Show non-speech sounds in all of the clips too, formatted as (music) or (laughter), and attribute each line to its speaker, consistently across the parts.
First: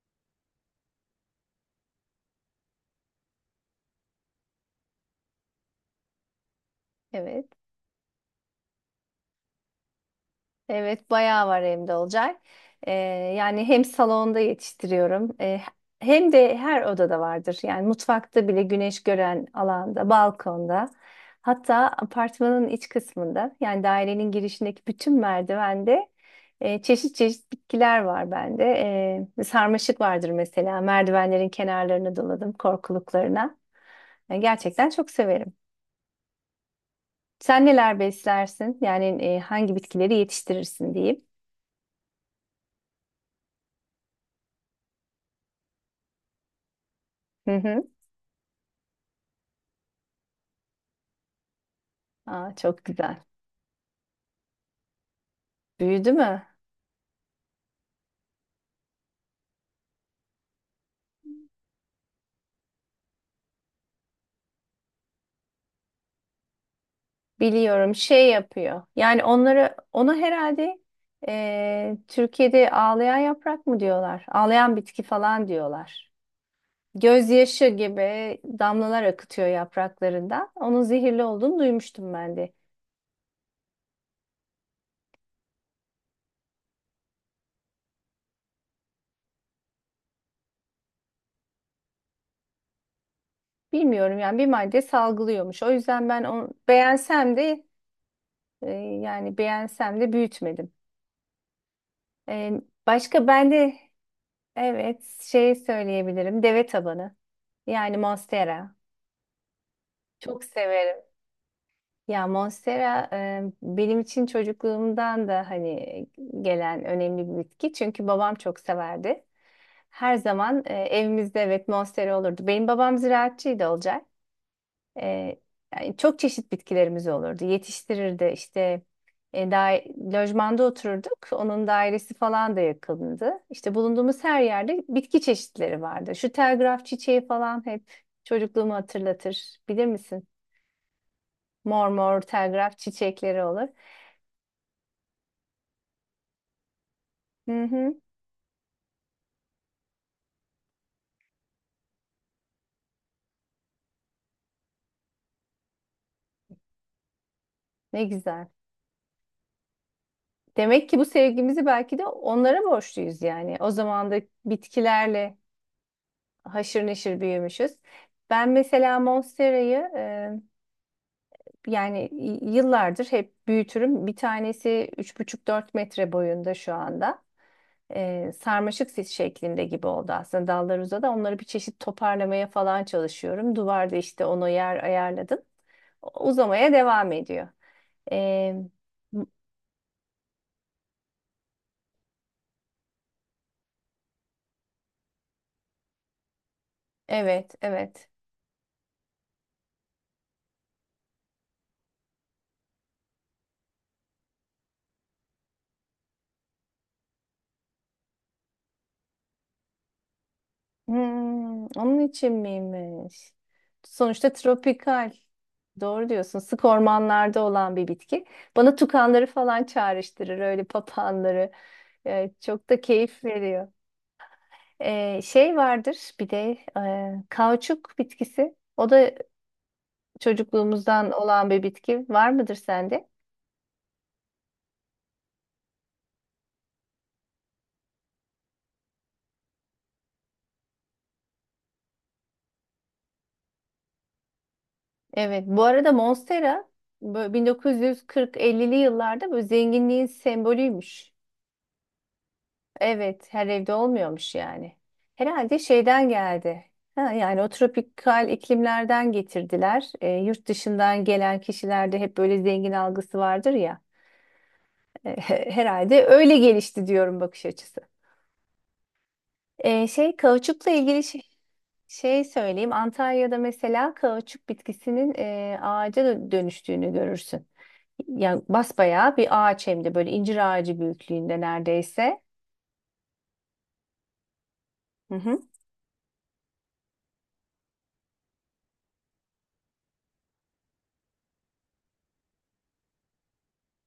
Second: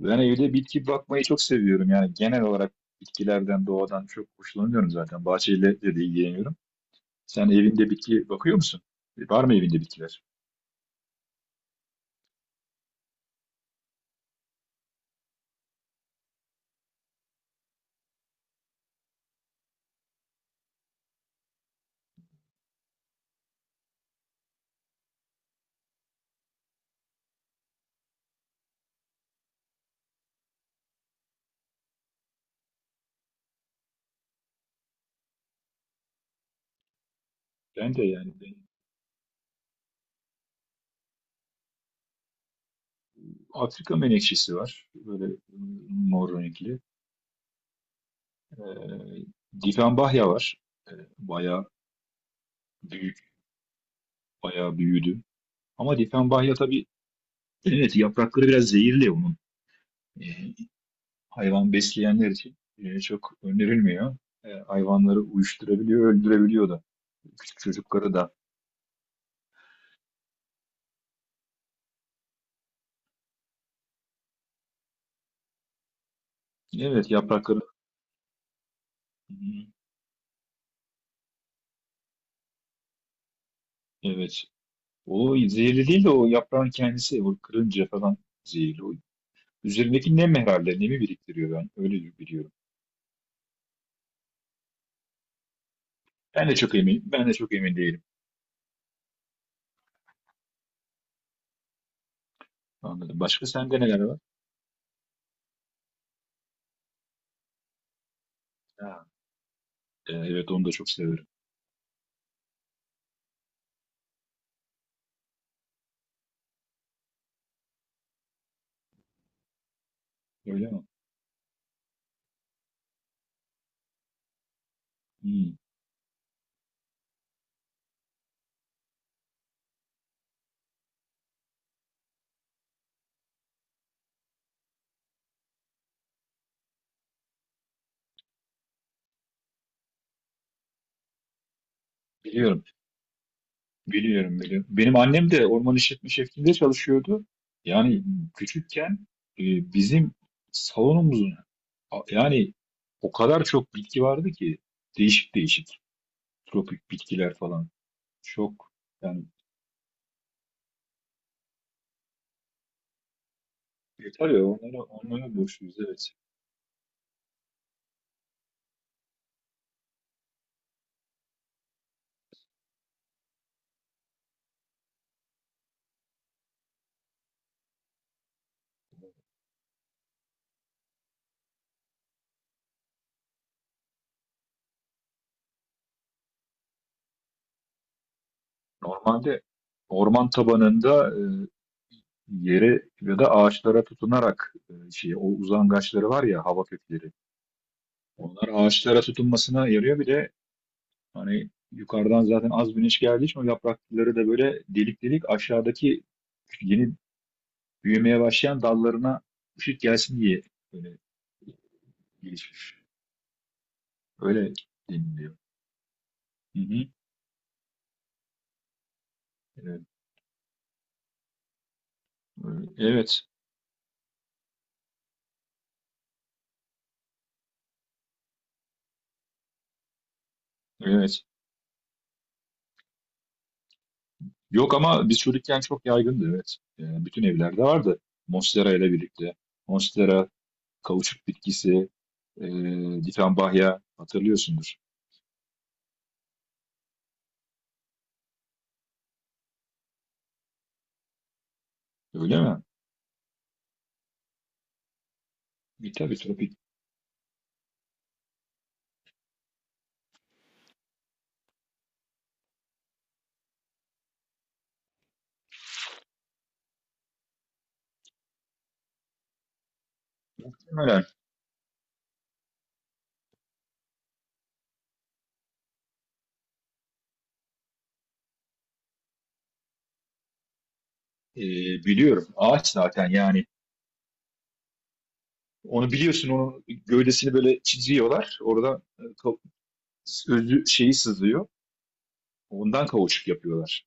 Speaker 1: Ben evde bitki bakmayı çok seviyorum. Yani genel olarak bitkilerden, doğadan çok hoşlanıyorum zaten. Bahçeyle de ilgileniyorum.
Speaker 2: Evet.
Speaker 1: Sen evinde bitki bakıyor musun? Var mı evinde bitkiler?
Speaker 2: Evet, bayağı var evde olacak. Ee, yani hem salonda yetiştiriyorum, hem de her odada vardır. Yani mutfakta bile güneş gören alanda, balkonda, hatta apartmanın iç kısmında, yani dairenin girişindeki bütün merdivende çeşit çeşit bitkiler var bende. Sarmaşık vardır mesela. Merdivenlerin kenarlarını doladım, korkuluklarına. Yani gerçekten çok severim. Sen
Speaker 1: Ben
Speaker 2: neler
Speaker 1: de yani
Speaker 2: beslersin? Yani hangi bitkileri yetiştirirsin diyeyim.
Speaker 1: Afrika menekşesi var. Böyle mor renkli.
Speaker 2: Hı hı.
Speaker 1: Ee, Difenbahya var. Ee, Bayağı
Speaker 2: Aa, çok
Speaker 1: büyük,
Speaker 2: güzel.
Speaker 1: bayağı büyüdü. Ama
Speaker 2: Büyüdü mü?
Speaker 1: difenbahya tabii, evet, yaprakları biraz zehirli onun. Ee, Hayvan besleyenler için çok önerilmiyor. Hayvanları uyuşturabiliyor, öldürebiliyor da. Küçük
Speaker 2: Biliyorum
Speaker 1: çocukları
Speaker 2: şey
Speaker 1: da.
Speaker 2: yapıyor. Yani onları ona herhalde Türkiye'de ağlayan yaprak mı diyorlar? Ağlayan bitki falan diyorlar.
Speaker 1: Evet, yaprakları.
Speaker 2: Gözyaşı gibi damlalar
Speaker 1: Hı
Speaker 2: akıtıyor
Speaker 1: hı.
Speaker 2: yapraklarından. Onun zehirli olduğunu duymuştum ben de.
Speaker 1: Evet. O zehirli değil de o yaprağın kendisi. O kırınca falan zehirli. O üzerindeki nem herhalde. Nemi biriktiriyor ben. Öyle biliyorum.
Speaker 2: Bilmiyorum yani bir madde salgılıyormuş. O yüzden ben onu
Speaker 1: Ben de
Speaker 2: beğensem
Speaker 1: çok
Speaker 2: de
Speaker 1: emin değilim.
Speaker 2: yani beğensem de büyütmedim. E,
Speaker 1: Anladım.
Speaker 2: Başka
Speaker 1: Başka
Speaker 2: ben de
Speaker 1: sende neler var?
Speaker 2: evet şey söyleyebilirim. Deve tabanı. Yani Monstera.
Speaker 1: Ha,
Speaker 2: Çok
Speaker 1: evet, onu da çok
Speaker 2: severim.
Speaker 1: severim.
Speaker 2: Ya Monstera benim için çocukluğumdan da hani gelen önemli bir bitki. Çünkü babam çok severdi. Her zaman
Speaker 1: Öyle mi?
Speaker 2: evimizde evet Monstera olurdu. Benim babam ziraatçıydı Olcay. E,
Speaker 1: Hı.
Speaker 2: Yani çok çeşit bitkilerimiz olurdu. Yetiştirirdi işte e, da, lojmanda otururduk. Onun dairesi falan da yakındı. İşte bulunduğumuz her yerde bitki çeşitleri vardı. Şu telgraf çiçeği falan hep çocukluğumu hatırlatır. Bilir misin? Mor mor
Speaker 1: Biliyorum.
Speaker 2: telgraf çiçekleri olur.
Speaker 1: Biliyorum, biliyorum. Benim annem de orman işletme şefliğinde çalışıyordu.
Speaker 2: Hı hı,
Speaker 1: Yani küçükken, e, bizim salonumuzun yani o kadar çok bitki vardı ki, değişik değişik tropik bitkiler falan.
Speaker 2: ne güzel.
Speaker 1: Çok yani
Speaker 2: Demek ki bu sevgimizi belki de onlara borçluyuz yani. O zaman da
Speaker 1: yeter ya onlara
Speaker 2: bitkilerle
Speaker 1: borçluyuz, evet.
Speaker 2: haşır neşir büyümüşüz. Ben mesela Monstera'yı yani yıllardır hep büyütürüm. Bir tanesi üç buçuk dört metre boyunda şu anda. Sarmaşık sis şeklinde gibi oldu aslında dallar uzadı. Onları bir çeşit toparlamaya falan çalışıyorum. Duvarda işte ona yer ayarladım. Uzamaya devam ediyor. Ee,
Speaker 1: Normalde orman tabanında, yere ya da ağaçlara tutunarak, şey, o uzangaçları var ya, hava kökleri.
Speaker 2: evet, evet.
Speaker 1: Onlar ağaçlara tutunmasına yarıyor bile. Hani yukarıdan zaten az güneş geldiği için, o yaprakları da böyle delik delik, aşağıdaki yeni büyümeye başlayan dallarına ışık gelsin diye böyle
Speaker 2: Hmm, onun için
Speaker 1: gelişmiş.
Speaker 2: miymiş? Sonuçta
Speaker 1: Öyle
Speaker 2: tropikal.
Speaker 1: deniliyor.
Speaker 2: Doğru diyorsun.
Speaker 1: Hı
Speaker 2: Sık
Speaker 1: hı.
Speaker 2: ormanlarda olan bir bitki. Bana tukanları falan
Speaker 1: Evet.
Speaker 2: çağrıştırır, öyle papağanları. Çok da keyif
Speaker 1: Evet.
Speaker 2: veriyor. Şey vardır bir de kauçuk bitkisi. O da çocukluğumuzdan
Speaker 1: Evet.
Speaker 2: olan bir bitki var mıdır sende?
Speaker 1: Yok, ama biz çocukken çok yaygındı, evet. Yani bütün evlerde vardı. Monstera ile birlikte. Monstera, kauçuk bitkisi, e, ditambayha, hatırlıyorsundur.
Speaker 2: Evet. Bu arada Monstera 1940-50'li yıllarda bu zenginliğin sembolüymüş.
Speaker 1: Öyle mi?
Speaker 2: Evet, her evde olmuyormuş yani. Herhalde
Speaker 1: Bir
Speaker 2: şeyden
Speaker 1: tabii tropik.
Speaker 2: geldi. Ha, yani o tropikal iklimlerden getirdiler. Yurt dışından gelen kişilerde hep böyle zengin algısı vardır ya. Herhalde öyle gelişti diyorum bakış açısı. Şey kauçukla ilgili
Speaker 1: Muhtemelen.
Speaker 2: şey, şey söyleyeyim. Antalya'da mesela kauçuk bitkisinin ağaca dönüştüğünü görürsün. Yani basbayağı bir ağaç hem de böyle incir ağacı büyüklüğünde
Speaker 1: E,
Speaker 2: neredeyse.
Speaker 1: Biliyorum. Ağaç zaten, yani
Speaker 2: Hı hı.
Speaker 1: onu biliyorsun, onun gövdesini böyle çiziyorlar. Oradan, özü şeyi sızıyor. Ondan kauçuk yapıyorlar.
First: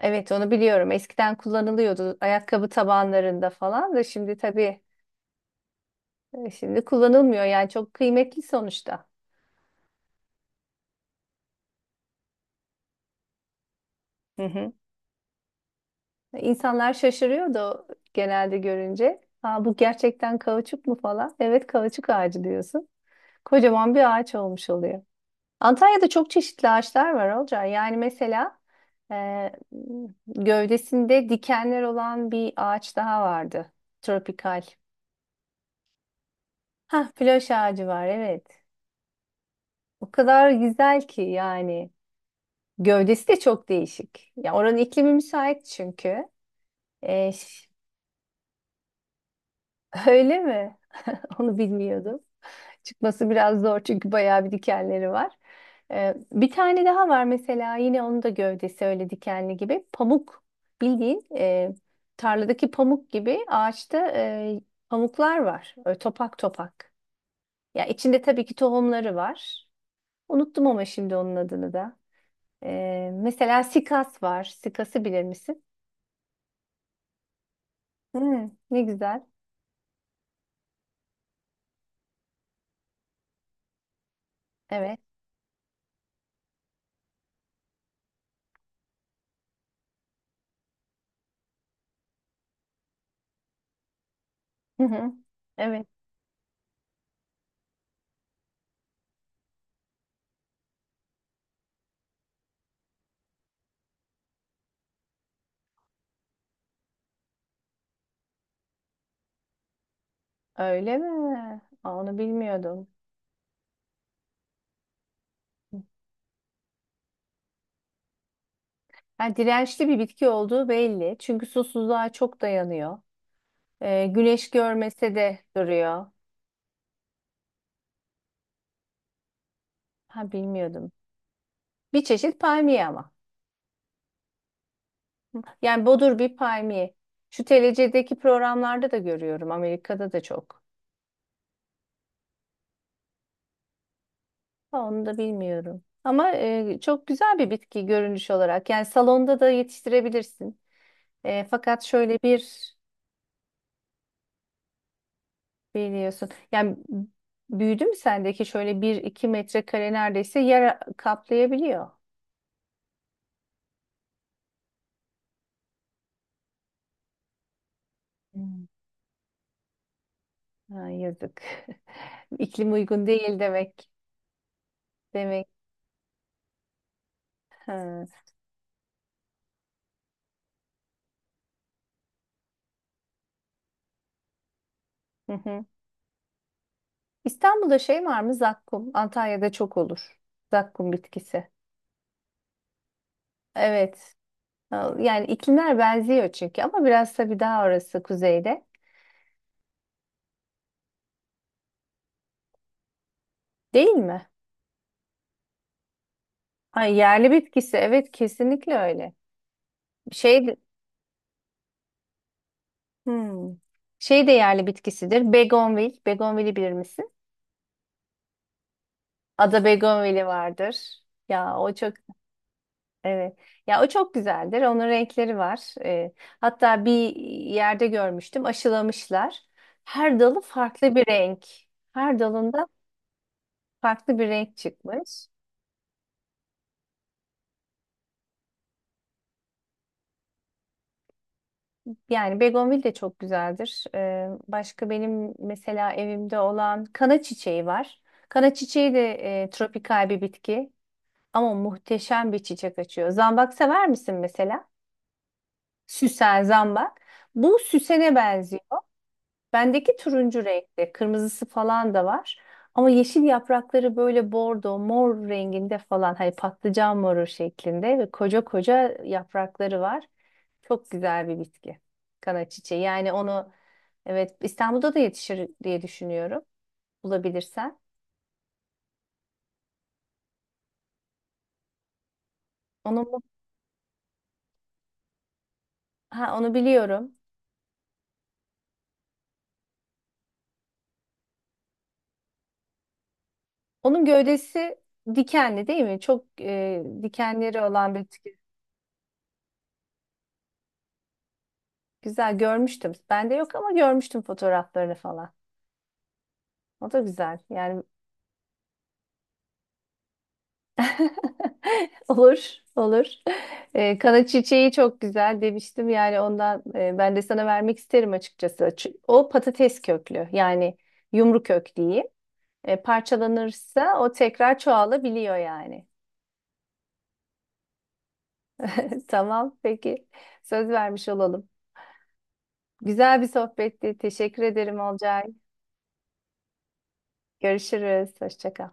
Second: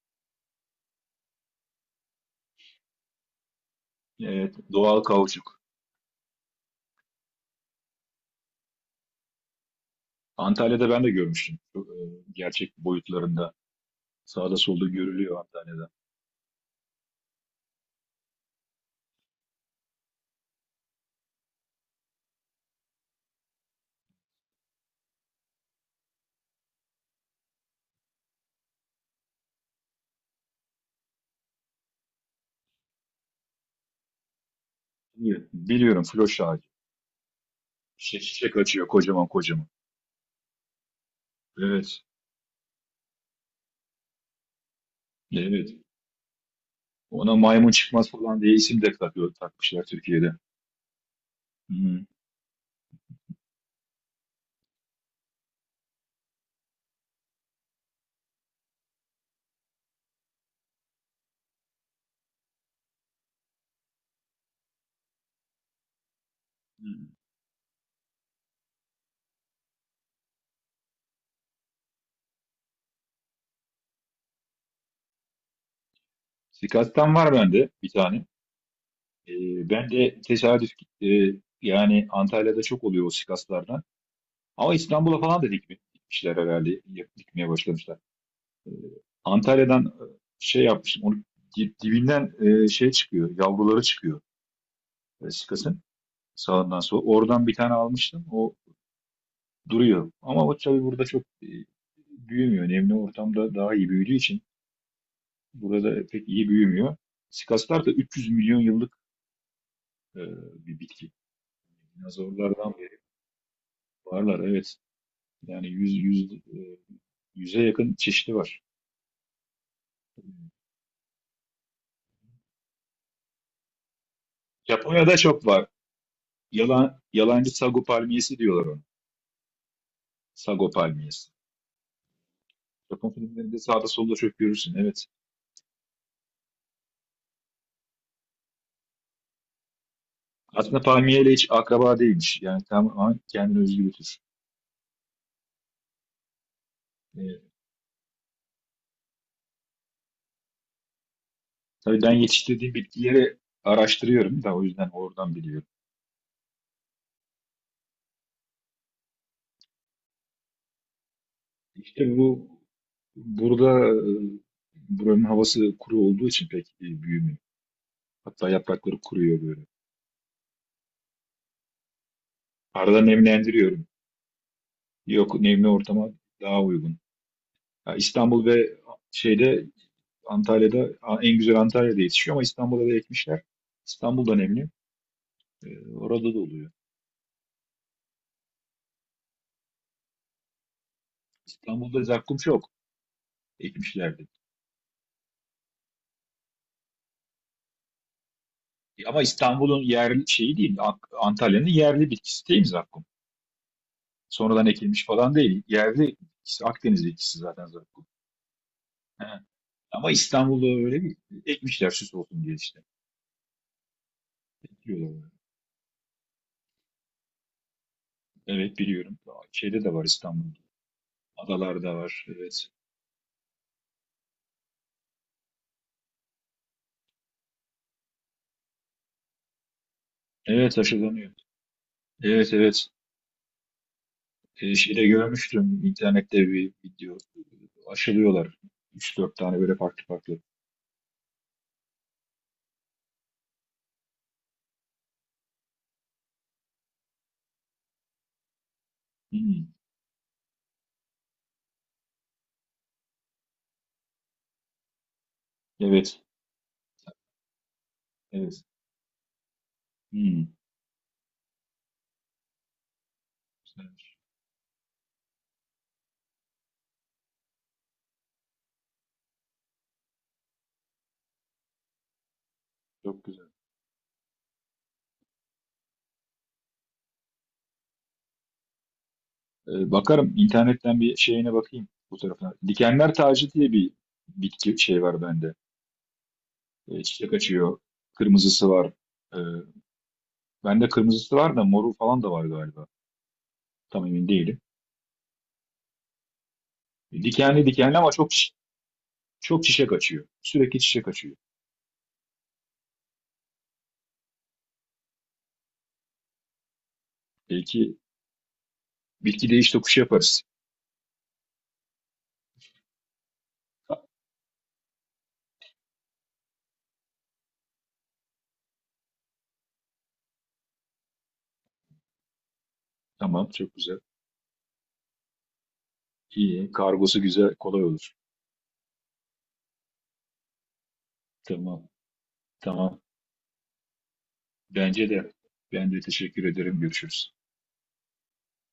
Speaker 2: Evet onu biliyorum. Eskiden kullanılıyordu ayakkabı tabanlarında falan da şimdi tabii
Speaker 1: Doğal kauçuk.
Speaker 2: şimdi kullanılmıyor. Yani çok kıymetli sonuçta.
Speaker 1: Antalya'da ben de görmüştüm. Çok, gerçek boyutlarında. Sağda solda görülüyor Antalya'da.
Speaker 2: İnsanlar şaşırıyordu genelde görünce. Aa, bu gerçekten kauçuk mu falan? Evet kauçuk ağacı diyorsun. Kocaman bir ağaç olmuş oluyor. Antalya'da çok çeşitli ağaçlar var Olcay. Yani mesela e, gövdesinde dikenler olan bir ağaç daha vardı. Tropikal.
Speaker 1: Biliyorum, biliyorum, floş ağacı.
Speaker 2: Hah, floş ağacı var
Speaker 1: Şişe, şişe
Speaker 2: evet.
Speaker 1: kaçıyor kocaman kocaman.
Speaker 2: O kadar güzel ki yani.
Speaker 1: Evet.
Speaker 2: Gövdesi de çok değişik. Ya oranın iklimi müsait
Speaker 1: Evet.
Speaker 2: çünkü. E,
Speaker 1: Ona
Speaker 2: ş-
Speaker 1: maymun çıkmaz falan diye isim de takıyor, takmışlar
Speaker 2: (laughs)
Speaker 1: Türkiye'de.
Speaker 2: öyle mi? (laughs) Onu
Speaker 1: Hmm.
Speaker 2: bilmiyordum. Çıkması biraz zor çünkü bayağı bir dikenleri var. Bir tane daha var mesela yine onun da gövdesi öyle dikenli gibi. Pamuk bildiğin tarladaki pamuk gibi ağaçta pamuklar var. Öyle topak topak.
Speaker 1: Hmm.
Speaker 2: Ya içinde tabii ki tohumları var. Unuttum ama şimdi onun adını da. Mesela sikas var. Sikası bilir misin?
Speaker 1: Sikattan var bende bir tane.
Speaker 2: Hmm, ne güzel.
Speaker 1: Ben de tesadüf, e, yani Antalya'da çok oluyor o sikaslardan. Ama
Speaker 2: Evet.
Speaker 1: İstanbul'a falan da dikmişler herhalde. Dikmeye başlamışlar. Ee, Antalya'dan, şey yapmışım. Onu dibinden, şey çıkıyor. Yavruları çıkıyor,
Speaker 2: Hı hı.
Speaker 1: sikasın.
Speaker 2: Evet.
Speaker 1: Sağından sola. Oradan bir tane almıştım. O duruyor. Ama o tabii burada çok büyümüyor. Nemli ortamda daha iyi büyüdüğü için burada pek iyi büyümüyor. Sikaslar da 300 milyon yıllık, e, bir
Speaker 2: Öyle
Speaker 1: bitki.
Speaker 2: mi? Aa, onu
Speaker 1: Dinozorlardan
Speaker 2: bilmiyordum.
Speaker 1: beri varlar. Evet. Yani yüze yakın çeşidi var.
Speaker 2: Yani dirençli bir bitki olduğu belli. Çünkü susuzluğa çok dayanıyor. Güneş görmese
Speaker 1: Japonya'da
Speaker 2: de
Speaker 1: çok var.
Speaker 2: duruyor.
Speaker 1: Yalancı sago palmiyesi diyorlar ona.
Speaker 2: Ha
Speaker 1: Sago
Speaker 2: bilmiyordum.
Speaker 1: palmiyesi.
Speaker 2: Bir çeşit palmiye
Speaker 1: Japon
Speaker 2: ama.
Speaker 1: filmlerinde sağda solda çok görürsün. Evet.
Speaker 2: Yani bodur bir palmiye. Şu TLC'deki programlarda da görüyorum. Amerika'da da çok.
Speaker 1: Aslında palmiyeyle hiç akraba değilmiş. Yani tamamen kendine özgü bir tür.
Speaker 2: Ha, onu da bilmiyorum. Ama çok güzel
Speaker 1: E,
Speaker 2: bir bitki görünüş olarak. Yani salonda da yetiştirebilirsin. Fakat
Speaker 1: tabii ben
Speaker 2: şöyle bir
Speaker 1: yetiştirdiğim bitkileri araştırıyorum da o yüzden oradan biliyorum.
Speaker 2: biliyorsun. Yani büyüdü mü sendeki şöyle bir iki metrekare neredeyse yer kaplayabiliyor.
Speaker 1: İşte bu burada, buranın havası kuru olduğu için pek büyümüyor. Hatta
Speaker 2: Hmm.
Speaker 1: yaprakları kuruyor böyle.
Speaker 2: Ha, yazık. (laughs) İklim
Speaker 1: Arada
Speaker 2: uygun değil
Speaker 1: nemlendiriyorum.
Speaker 2: demek.
Speaker 1: Yok,
Speaker 2: Demek.
Speaker 1: nemli ortama daha uygun. Ya
Speaker 2: Ha.
Speaker 1: İstanbul ve şeyde Antalya'da, en güzel Antalya'da yetişiyor, ama İstanbul'a da ekmişler. İstanbul'da nemli.
Speaker 2: Hı hı.
Speaker 1: Orada da oluyor.
Speaker 2: İstanbul'da şey var mı? Zakkum. Antalya'da çok olur. Zakkum bitkisi.
Speaker 1: İstanbul'da zakkum çok
Speaker 2: Evet.
Speaker 1: ekmişlerdi.
Speaker 2: Ha, yani iklimler benziyor çünkü ama biraz tabii daha orası kuzeyde.
Speaker 1: Ama İstanbul'un yerli şeyi değil. Antalya'nın yerli bitkisi değil mi zakkum?
Speaker 2: Değil mi?
Speaker 1: Sonradan ekilmiş falan değil. Yerli bitkisi.
Speaker 2: Ha,
Speaker 1: Akdeniz
Speaker 2: yerli
Speaker 1: bitkisi zaten
Speaker 2: bitkisi.
Speaker 1: zakkum.
Speaker 2: Evet kesinlikle öyle.
Speaker 1: He. Ama
Speaker 2: Şey, de-
Speaker 1: İstanbul'da öyle bir ekmişler, süs olsun diye işte.
Speaker 2: hmm. Şey de yerli
Speaker 1: Ekiyorlar.
Speaker 2: bitkisidir. Begonvil. Begonvil'i bilir misin?
Speaker 1: Evet, biliyorum.
Speaker 2: Ada
Speaker 1: Şeyde de var
Speaker 2: Begonvil'i
Speaker 1: İstanbul'da.
Speaker 2: vardır. Ya o çok
Speaker 1: Adalarda var. Evet.
Speaker 2: evet. Ya o çok güzeldir. Onun renkleri var. Hatta bir yerde görmüştüm. Aşılamışlar. Her dalı
Speaker 1: Evet,
Speaker 2: farklı bir
Speaker 1: aşılanıyor.
Speaker 2: renk. Her
Speaker 1: Evet,
Speaker 2: dalında
Speaker 1: evet.
Speaker 2: farklı bir renk
Speaker 1: Şeyde
Speaker 2: çıkmış.
Speaker 1: görmüştüm internette bir video. Aşılıyorlar. Üç dört tane böyle farklı farklı.
Speaker 2: Yani begonvil de çok güzeldir. Başka benim mesela evimde olan kana çiçeği var. Kana çiçeği de
Speaker 1: Hmm.
Speaker 2: tropikal bir bitki. Ama muhteşem bir çiçek açıyor. Zambak sever misin mesela?
Speaker 1: Evet.
Speaker 2: Süsen, zambak. Bu süsene benziyor.
Speaker 1: Evet.
Speaker 2: Bendeki turuncu
Speaker 1: Hmm,
Speaker 2: renkte, kırmızısı falan da var. Ama yeşil yaprakları
Speaker 1: Güzelmiş.
Speaker 2: böyle bordo, mor renginde falan. Hani patlıcan moru şeklinde ve koca koca yaprakları var. Çok güzel bir bitki. Kana çiçeği. Yani
Speaker 1: Çok güzel.
Speaker 2: onu evet İstanbul'da da yetişir diye düşünüyorum. Bulabilirsen.
Speaker 1: Bakarım internetten, bir şeyine bakayım bu tarafına.
Speaker 2: Onu,
Speaker 1: Dikenler
Speaker 2: mu-
Speaker 1: tacı diye bir bitki şey var bende.
Speaker 2: ha, onu biliyorum.
Speaker 1: Çiçek açıyor. Kırmızısı var. Ee, Bende kırmızısı var da moru falan da var galiba.
Speaker 2: Onun
Speaker 1: Tam emin değilim.
Speaker 2: gövdesi dikenli değil mi? Çok dikenleri
Speaker 1: Dikenli
Speaker 2: olan
Speaker 1: dikenli,
Speaker 2: bir
Speaker 1: ama çok
Speaker 2: bitki.
Speaker 1: çok çiçek açıyor. Sürekli çiçek açıyor.
Speaker 2: Güzel görmüştüm. Bende yok ama görmüştüm fotoğraflarını falan. O da güzel. Yani
Speaker 1: Belki bilgi değiş tokuşu yaparız.
Speaker 2: (laughs) olur, olur. Kana çiçeği çok güzel demiştim yani ondan ben de sana vermek isterim açıkçası. O patates köklü yani yumru kök diyeyim.
Speaker 1: Tamam, çok güzel.
Speaker 2: Parçalanırsa o tekrar çoğalabiliyor yani.
Speaker 1: İyi, kargosu güzel, kolay olur.
Speaker 2: (laughs) Tamam, peki. Söz vermiş olalım.
Speaker 1: Tamam, tamam.
Speaker 2: Güzel bir sohbetti. Teşekkür ederim
Speaker 1: Bence
Speaker 2: Olcay.
Speaker 1: de. Ben de teşekkür ederim. Görüşürüz.
Speaker 2: Görüşürüz. Hoşça kal.